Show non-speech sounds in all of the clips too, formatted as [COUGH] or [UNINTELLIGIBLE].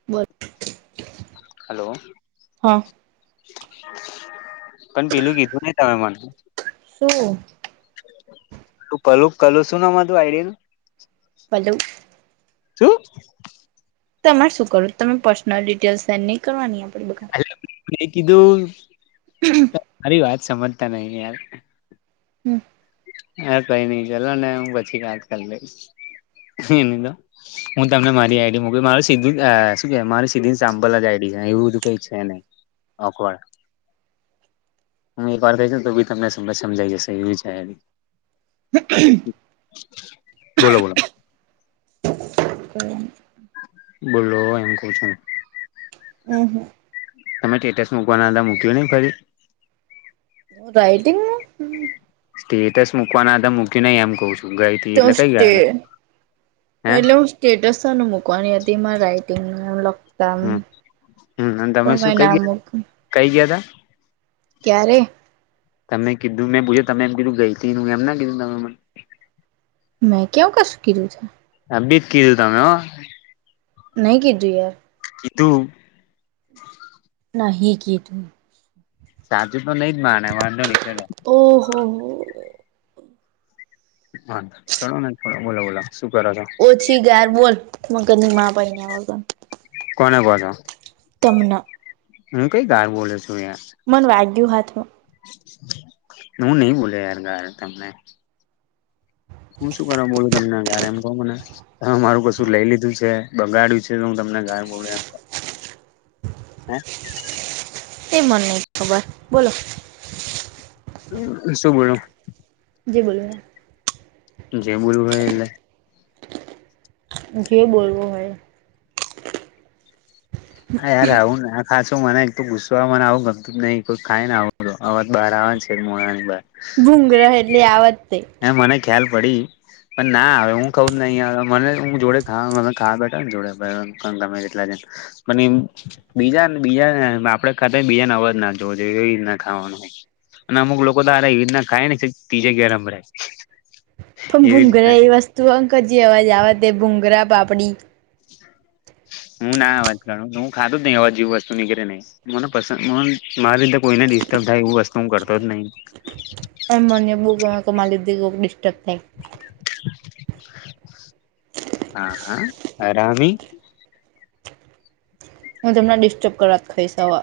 બંધ હલો પણ પેલું કીધું નહી તમે મને શું તું ક કલું શું તું આઈડિયા ન હેલો [UNINTELLIGIBLE] તમારે શું કરું તમે પર્સનલ ડિટેલ્ સેન્ડ નહીં કરવાની આપે બધા કીધું હમ મારી વાત સાંભળતા નહીને યાર હમ હા કઈ નઈ ચલો ને હું પછી વાત કરી લઈશ એની તો હું તમને મારી આઈડી મોક મારે સીધું શ મારી સીધી સામ્પલ જ આઈડી છે એવું બધું કઈ છે નહી હ કોવાળ હું એ પાર થ છે તો બી તમને સમજ સમજાઈ જશે એવી જ છે અ હ બોલો બોલો હ બોલો એમ કર્ચો હમ હમ તમે સ્ટેટસ મૂકવાના હતા મૂક્યો નઈ ફરી રાઇટિંગ સ્ટેટસ મૂકવાના હતા મૂક્યું નહી એમ ક છું ગ [UNINTELLIGIBLE] હે સ્ટેટસ મૂકવાની હતી મારા રાઈટિંગ કામ હમ હમ અને તમે શું પણ કઈ ના ગયા મૂક્યું કઈ ગયા હતા ક્યારે તમે કીધું મેં તમે એમ કીધું ગઈ એમ ના કીધું તમે મને મેં ક્યાવ કશું કીધું છે હ બી જ કીધું તમે નહી કીધું યાર કીધું નહી કીધું સાચું તો નઈ જ માને વાંધો નઈ ચાલો ઓહો હો હા ચલોને બોલો બોલા શું કરો છો પછી ગાયા બોલ મગજ ની મા પૈણીયા વગર કોને કો છો તમના હું કઈ ગાર બોલો છું યાર મન વાગ્યું હાથમાં હું નહી બોલિયો યાર ગાર તમને હું શું કરવા બોલું તમને ગાર એમ કોહ મને તમે મારું કશું લઈ લીધું છે બગાડ્યું છે તો હું તમને ગાર બોલૂ એમ કો એ મન નઈ ખબર બોલો શું બોલું જે બોલવું હોય એ જે બોલું હોય એટલે જે બોલવુ હોય એ આ યાર આવું ના ખાસ તો મને એટલું ગુસ્સો મને આવું ગમતું જ નહી કોઈ થાય ને આવ આવાત બહાર આવવા છે મોણા ની બાર ભૂંગ્ર એટલી આ વતતે એ મને ખ્યાલ પડી પણ ના હવે હું ખઉું જ નહી આવે મને હું જોડે ખા મ ખાવા બેઠા ને જોડે ગમે કેટલા જ મને બીજાને બીજા આપડે ખાતે બીજાને અવાજ ના જોવો જોઈએ એવી રીત ના ખાવાનું અને અમુક લોકો તો એવી રીતના ખાય ને ત્રીજા ભરાય ભુંગરા એ વસ્તુ અંક જે અવાજ આવેવા તે ભૂુંગરા પાપડી હું ના અવાજ ગાું હું ખાધું જ નહી અવાજ જે વસ્તુ નીકળે નહીં મને પસંદ મારી લીધે કોઈને ડિસ્ટર્બ થાય એવું વસ્તુ હું કરતો જ નહીિ અમ મને બૂક માલીધે ડિસ્ટર્બ થાય હા હા અરામી હું તમણાં ડિસ્ટર્બ કરવા ખાઈશ. અવે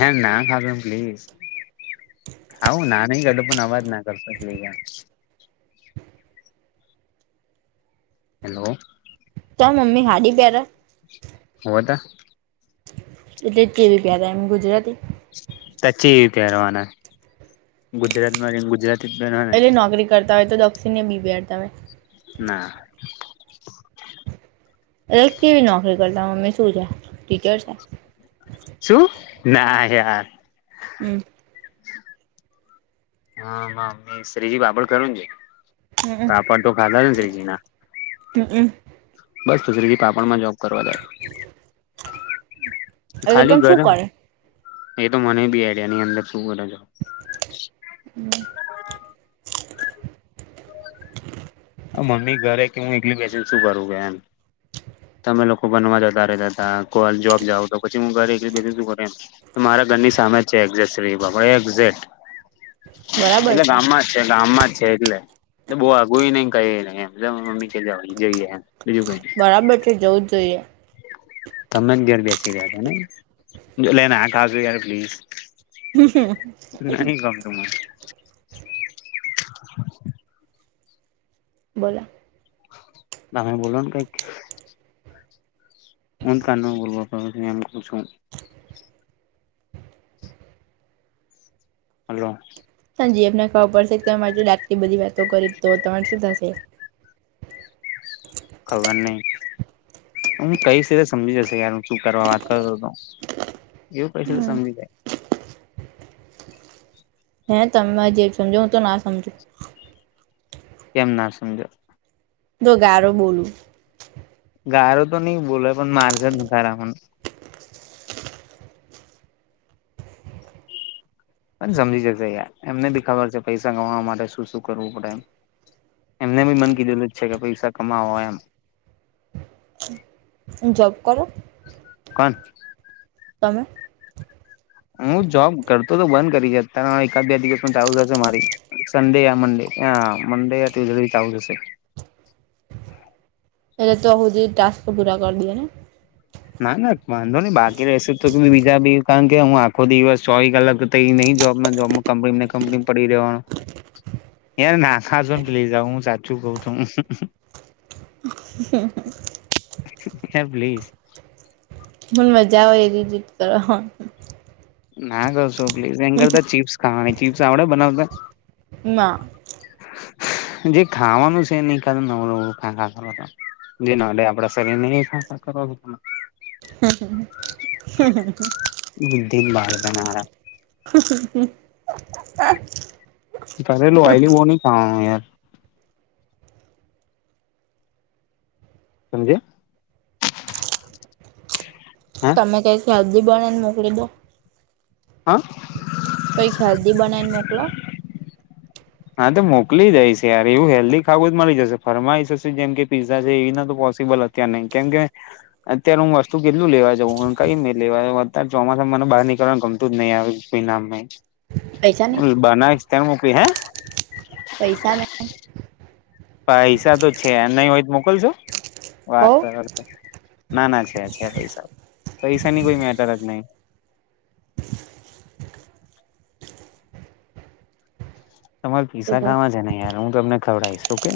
હ ના ખાવે એમ પ્લીઝ ખાવું ના નહી ગઢો પણ અવાજ નાખ ગલપ લઈયા હેલો ત મમ્મી હાડી પરે હોટ જેવી પેરે એમ ગુજરાતી સચીતે પેરવાના ગુજરાતમાં રને ગુજરાત એટલે નોકરી કરતા હોય તો દક્ષિણને બી પેરતા હોય ના રતિવી નોકરી કરતા મ્મે શું છે ટીચર છે શું ના યાર હમ હા મમ્ી શત્રીજી પાપડ કરું છે હમ પાપડ તો ખાધા છે ને શ્રીજી ના તો બસ તુરી પાપણમાં જોબ કરવા જાય એટલે ખાલી પણ શું ગરમ કરે એ તો મને બી આડિયા ની અંદર શું કર છો હમ આ મમી ઘરે કે હું એકલી બે શું કરું ગયા એમ તમે લોકો બનવા જતા રહેતા હતા કો જોબ જાાવ તો પછી હું ઘરે એક બે મારા ઘરની સામે જ છે એક્ઝે્રી એક્ઝેક્ટ એટલે ગામમાં જ છે ગામમાં જ છે એટલેલે બહુ આગું નહ કઈ નહી મમ્ી કવા જઈએમ બરાબર છે જવું જ જોઈએ તમે જ ઘર બેસી રહ્યા હતા ને લઈને આખજ યાર પ્લીઝ નહી ગમરમાં હ બોલો તમેમે બોલોન ક મન ક ગૂર્ ક છું હલો હા જી એમને ખાવા પડશે ત ડાતલી બધી વાતો કરી તો તમારે શું થશે ખબર નહી હું કઈ સીતે સમજી જશે યાર હ ચૂપ કરવા વાત કર તો એવું પૈશી તો સમજી જાય. હે તમે જે સમજો હું તો ના સમજું કેમ ના સમજો તો ગારો બોલું ગારો તો નહી બોલો પણ મારજન ગાર પણ સમજી જકશે યાર એમને બી ખબર છે પૈસા કમાવા માટે શું શું કરવું પડે એમ એમને બી મન કીધેલું જ છે કે પૈસા કમાવોય એમ જબ કરો. કોણ? તમે. હું જોબ કરતો તો બંધ કરીતા એકાદ બે દિવસ પણ ચાલુ થશે મારી. સન્ડે યા મંડે મંડે ત જલ્ચ આવી જશે. એલે તોહો જે ટાસ્ક પૂરા કરી દએ ને? ના ના વાંધો નહી બાકી રહેશે તો બીજા બી કારણ કે હું આખો દિવસ સોવી કલાક તો એંનં જોબના જોબમાં કંપનીને કંપની પડી રહેવાનો. હ. યાર નાખા ને પલી જા હું સાચું કઉછ. હે પ્લીઝ. મન મજા આવે એજીટ કરવામ. ના કરશો પ્લીસ એન કરતા ચીપ્સ ખાવાની ચીપ્સ આવડે બનાવતા? ના. જે ખાવાનું છે નહી કા નવુંવું ખા. જેના આપડા શરીર ને [UNINTELLIGIBLE] હ. બૂડી ન બાળ દના. કરે લોવાયલી બો ન કા યાર. સમજે? હા તમે કંઈક શાદી બના ને મોકલીદો. હા. કૈક હેલ્દી બનાને મોકલો. હા તો મોકલી જાયશ યાર એવું હેલ્ધી ખાવું જ મળી જશે ફરમાઈ જશે જેમ કે પીઝા છે એવી ના તો પોસિબલ હ તા નહી કેમ કે અત્યારે હું વસ્તુ કેટલું લેવા જઉં કઈ મેં લેવાઉ અત્યારે ચોમાસામાંને બાર નીકળવાનું ગમતું જ નહી આવ. પૈસા નહી નામ બનાસ તઈ મોકલી હે? અ પૈસા ને પૈસા તો છે નહી હોય તો મોકલશો? વાત હોવ કર. ના ના છે છે પૈસા, પૈસા ની કોઈ મેટર જ નહી. તમારે પૈસા ખાવા છે ને યાર હું તમને ખવડાવીશ ઓકે.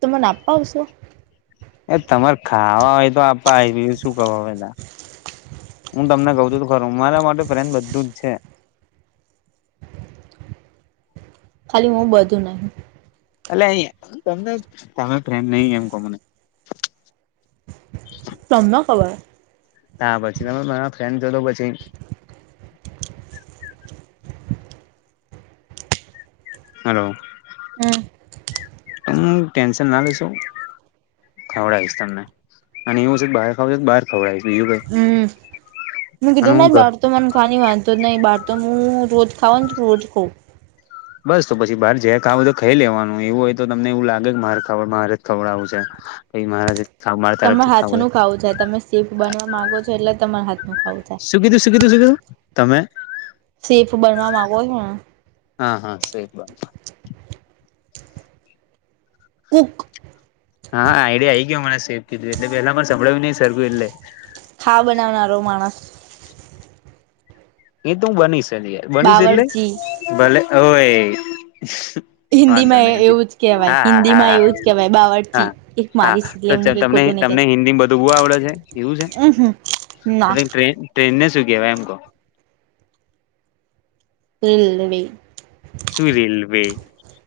તમ મને આપવશો? એ તમારે ખાવા હોય તો આપ શું કરવા હા. હું તમને કઉ છું તો ખરૂ મારા માટે ફ્રેન બધું જ છે. ખાલી હું બધું નહી. એટલે અ તમને તમે પ્રેમ નહી એમ કો મને? તમને ખબર. તા પછી તમે મારા ફ્રેન્ડ જો તો પછી. હાલો હમ હ ટેન્શન ના લઈસુ. ખવડાવીશ તમને અને એવું છે બહાર ખાવડ તો બહાર ખવડાવીશ બીજું કાંઈ? હું કીધું બહાર તો મને ખાની વાંધો જ નહી બહાર તો હું રોજ ખાઉ ને રોજ ખઉ. બસ તો પછી બહાર જ ખાવું તો ખાઈ લેવાનું એવું હોય તો તમને એવું લાગે કે મારે ખડ મારે જ ખવડાવું છે. ભાઈ મહારાજ તમાર હાથ નું ખાવું જાય તમે સીફ બનવા માંગો છો એટલે તમાર હાથનું ખાવું છે. શું કીધું, શું કીધું, શું કીધું, તમે? સેફ બનવા માંગો છો ને? હા હા સેફ બંધ. કુક હા આઈડિયા આઈ ગયો મને [UNINTELLIGIBLE] કીધું એટલે પેલા મારે સંભળાવ્યું નઈ સરખું એટલે. હાવ બનાવનારો માણસ એ તો હું બનીશ યાર બનીશ એટલે બાવરચી ભલે ઓય વાંધો હિન્દીમાં નહી એવું જ કેહેવાય હા હા હિન્દી માં હા હા એવું જ કેહેવાય બાવચી હા એક મારી તો એટલે હા ચ હું કઈ તમને ખોટું નહી તમને કેતી હિન્દી બધું બો આવડે છે એવું છે અહ ના પછી ટ્રેન ટ્રેન ને શું કહેવાય એમ કહો. રેલ્વે શું રેલવે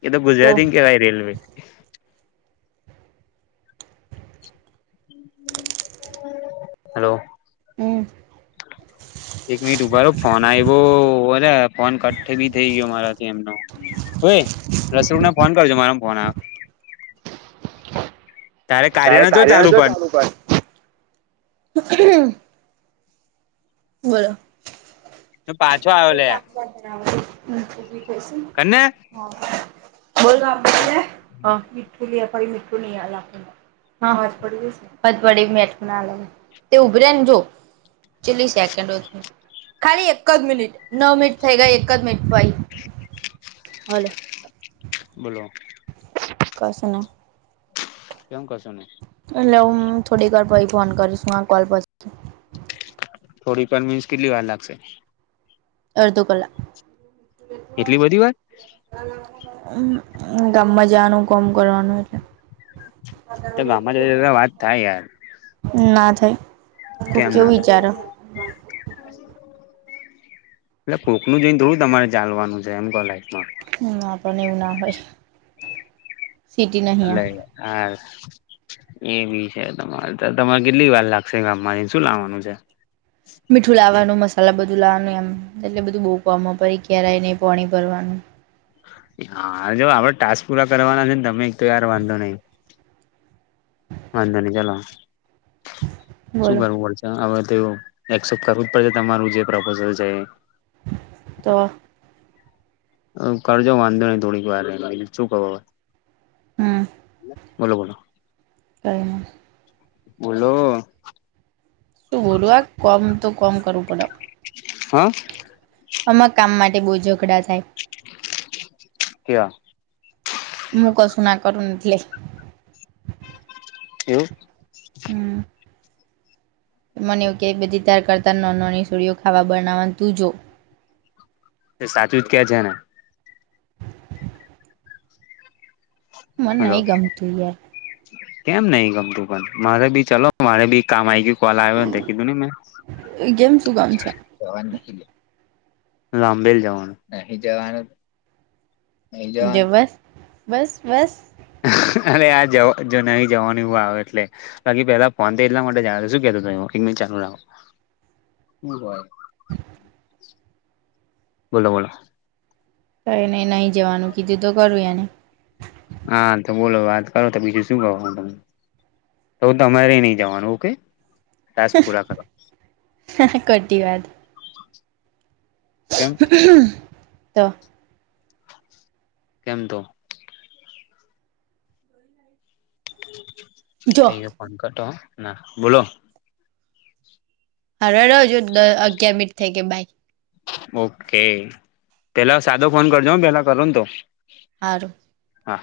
એ તો ગુજરાતીને કેવાય રેલવે [INAUDIBLE] હેલો હમ્મ. એક મિનિટ ઉભા રેહો ફોન આવ્યો ઉભા રે ફોન કટ બી થઈ ગયો મારાથી એમનો. ઓય રસુલને ફોન કરજો મારા ફોન આવે. તારે કાર્ય નો જો ચાલુ કર. બોલો તો પાછો આવે લે આ [UNINTELLIGIBLE] હને હ બોલ હ [UNINTELLIGIBLE] મીઠું લી આવ ફરી મીઠું ની આવે આપણને હા હજ પડી જશે હજ પડી મેઠૂં [UNINTELLIGIBLE] તે ઉભરે ને જો. ચીલી સેકન્ડ જ ખાલી એક જ મિનિટ નવ મિનિટ થઈ ગઈ એક જ મિનિટ ભાઈ. હલો. બોલો. કશું નહીં. કે હું કશું નઈ. એટલે હું થોડી વાર પહી ફોન કરીશું આ કોલ પછી. થોડી કન્વીન્સ કેટલી વાર લાગશે. અડધો કલાક. એટલી બધી વાર હામ હું ગામમાં જાવાનું કોમ કરવાનું એટલે. તો ગામ [UNINTELLIGIBLE] તો વાત થાય યાર. ના થાય. કોક કેમ કેવું ના થાય. વિચારો એટલે કોકનું જેમ થોડું તમારે ચાલવાનું છે એમ તો લાઈફમાં. ના પણને એવું ના હોય. સિટી નહી આ આલે યાર. એ બી છે તમારે તમારે કેટલી વાર લાગશે ગામ માંથી શું લાવવાનું છે? મીઠું લાવવાનું મસાલા બધું લાવવાનું એમ એટલે બધું બોકવામાં પાઇ ક્યારેય એને પાણી ભરવાનું. હા જો આપડે ટાસ્ક પૂરા કરવાના છે ને તમે એક તો યાર વાંધો નહી. વાંધો નહીં ચલો શું બોલો કરવું વા હવે તો એવો એક્સેપ્ટ કરવું જ પડશે તમારું જે પ્રપોઝલ છે એ. તો કરજો વાંધો નહી થોડીક વાર શું કરું હવે. હમ્મ. બોલો બોલો. કંઈ નહીં. બોલો. શું બોલું આ કોમ તો કોમ કરવું પડે. હા. આમાં કામ માટે બહુ ઝઘડા થાય. કેવા મુું કશું ના કરુંને [INAUDIBLE] એવું હમ્મ મને એવું કે બધી તાર કરતા ન નની સુળીઓ ખાવા બનાવાનું તું જો, સાચું જ કે છે ને, મને હલો નહી ગમતું એ કેમ નહિ, ગમતું પણ મારે બી ચલો મારે બી કામ ગયું કોલ આવ્યો કીધું ને મેં એ ગેમ શું કામ છે? [UNINTELLIGIBLE] નહી જો જવાનું. બસ બસ બસ [INAUDIBLE] અરે આ જવા જો ન જવાની આવે એટલે. બાકી પેલા ફોન એટલા માટે જાણ શું કેું ત મિનટ ચાલુ રાખો. બોલો બોલો કઇ નહી નહી જવાનું કીધું તો ખરું એને. હા, તો બોલો વાત કરો તો બીજું શું ક તમે, તો તમારે નહી જવાનું ઓકે ટાસ્ક પૂરા કરો [INAUDIBLE] ખોટી વાત [INAUDIBLE] તો કેમ તો. જો કયો ફોન કરતો ના બોલો [INAUDIBLE] અગિયાર મિનિટ થઈ કે બાય ઓકે પેલા સાદો ફોન કરજો પેલા કરું ને તો. હારું હા.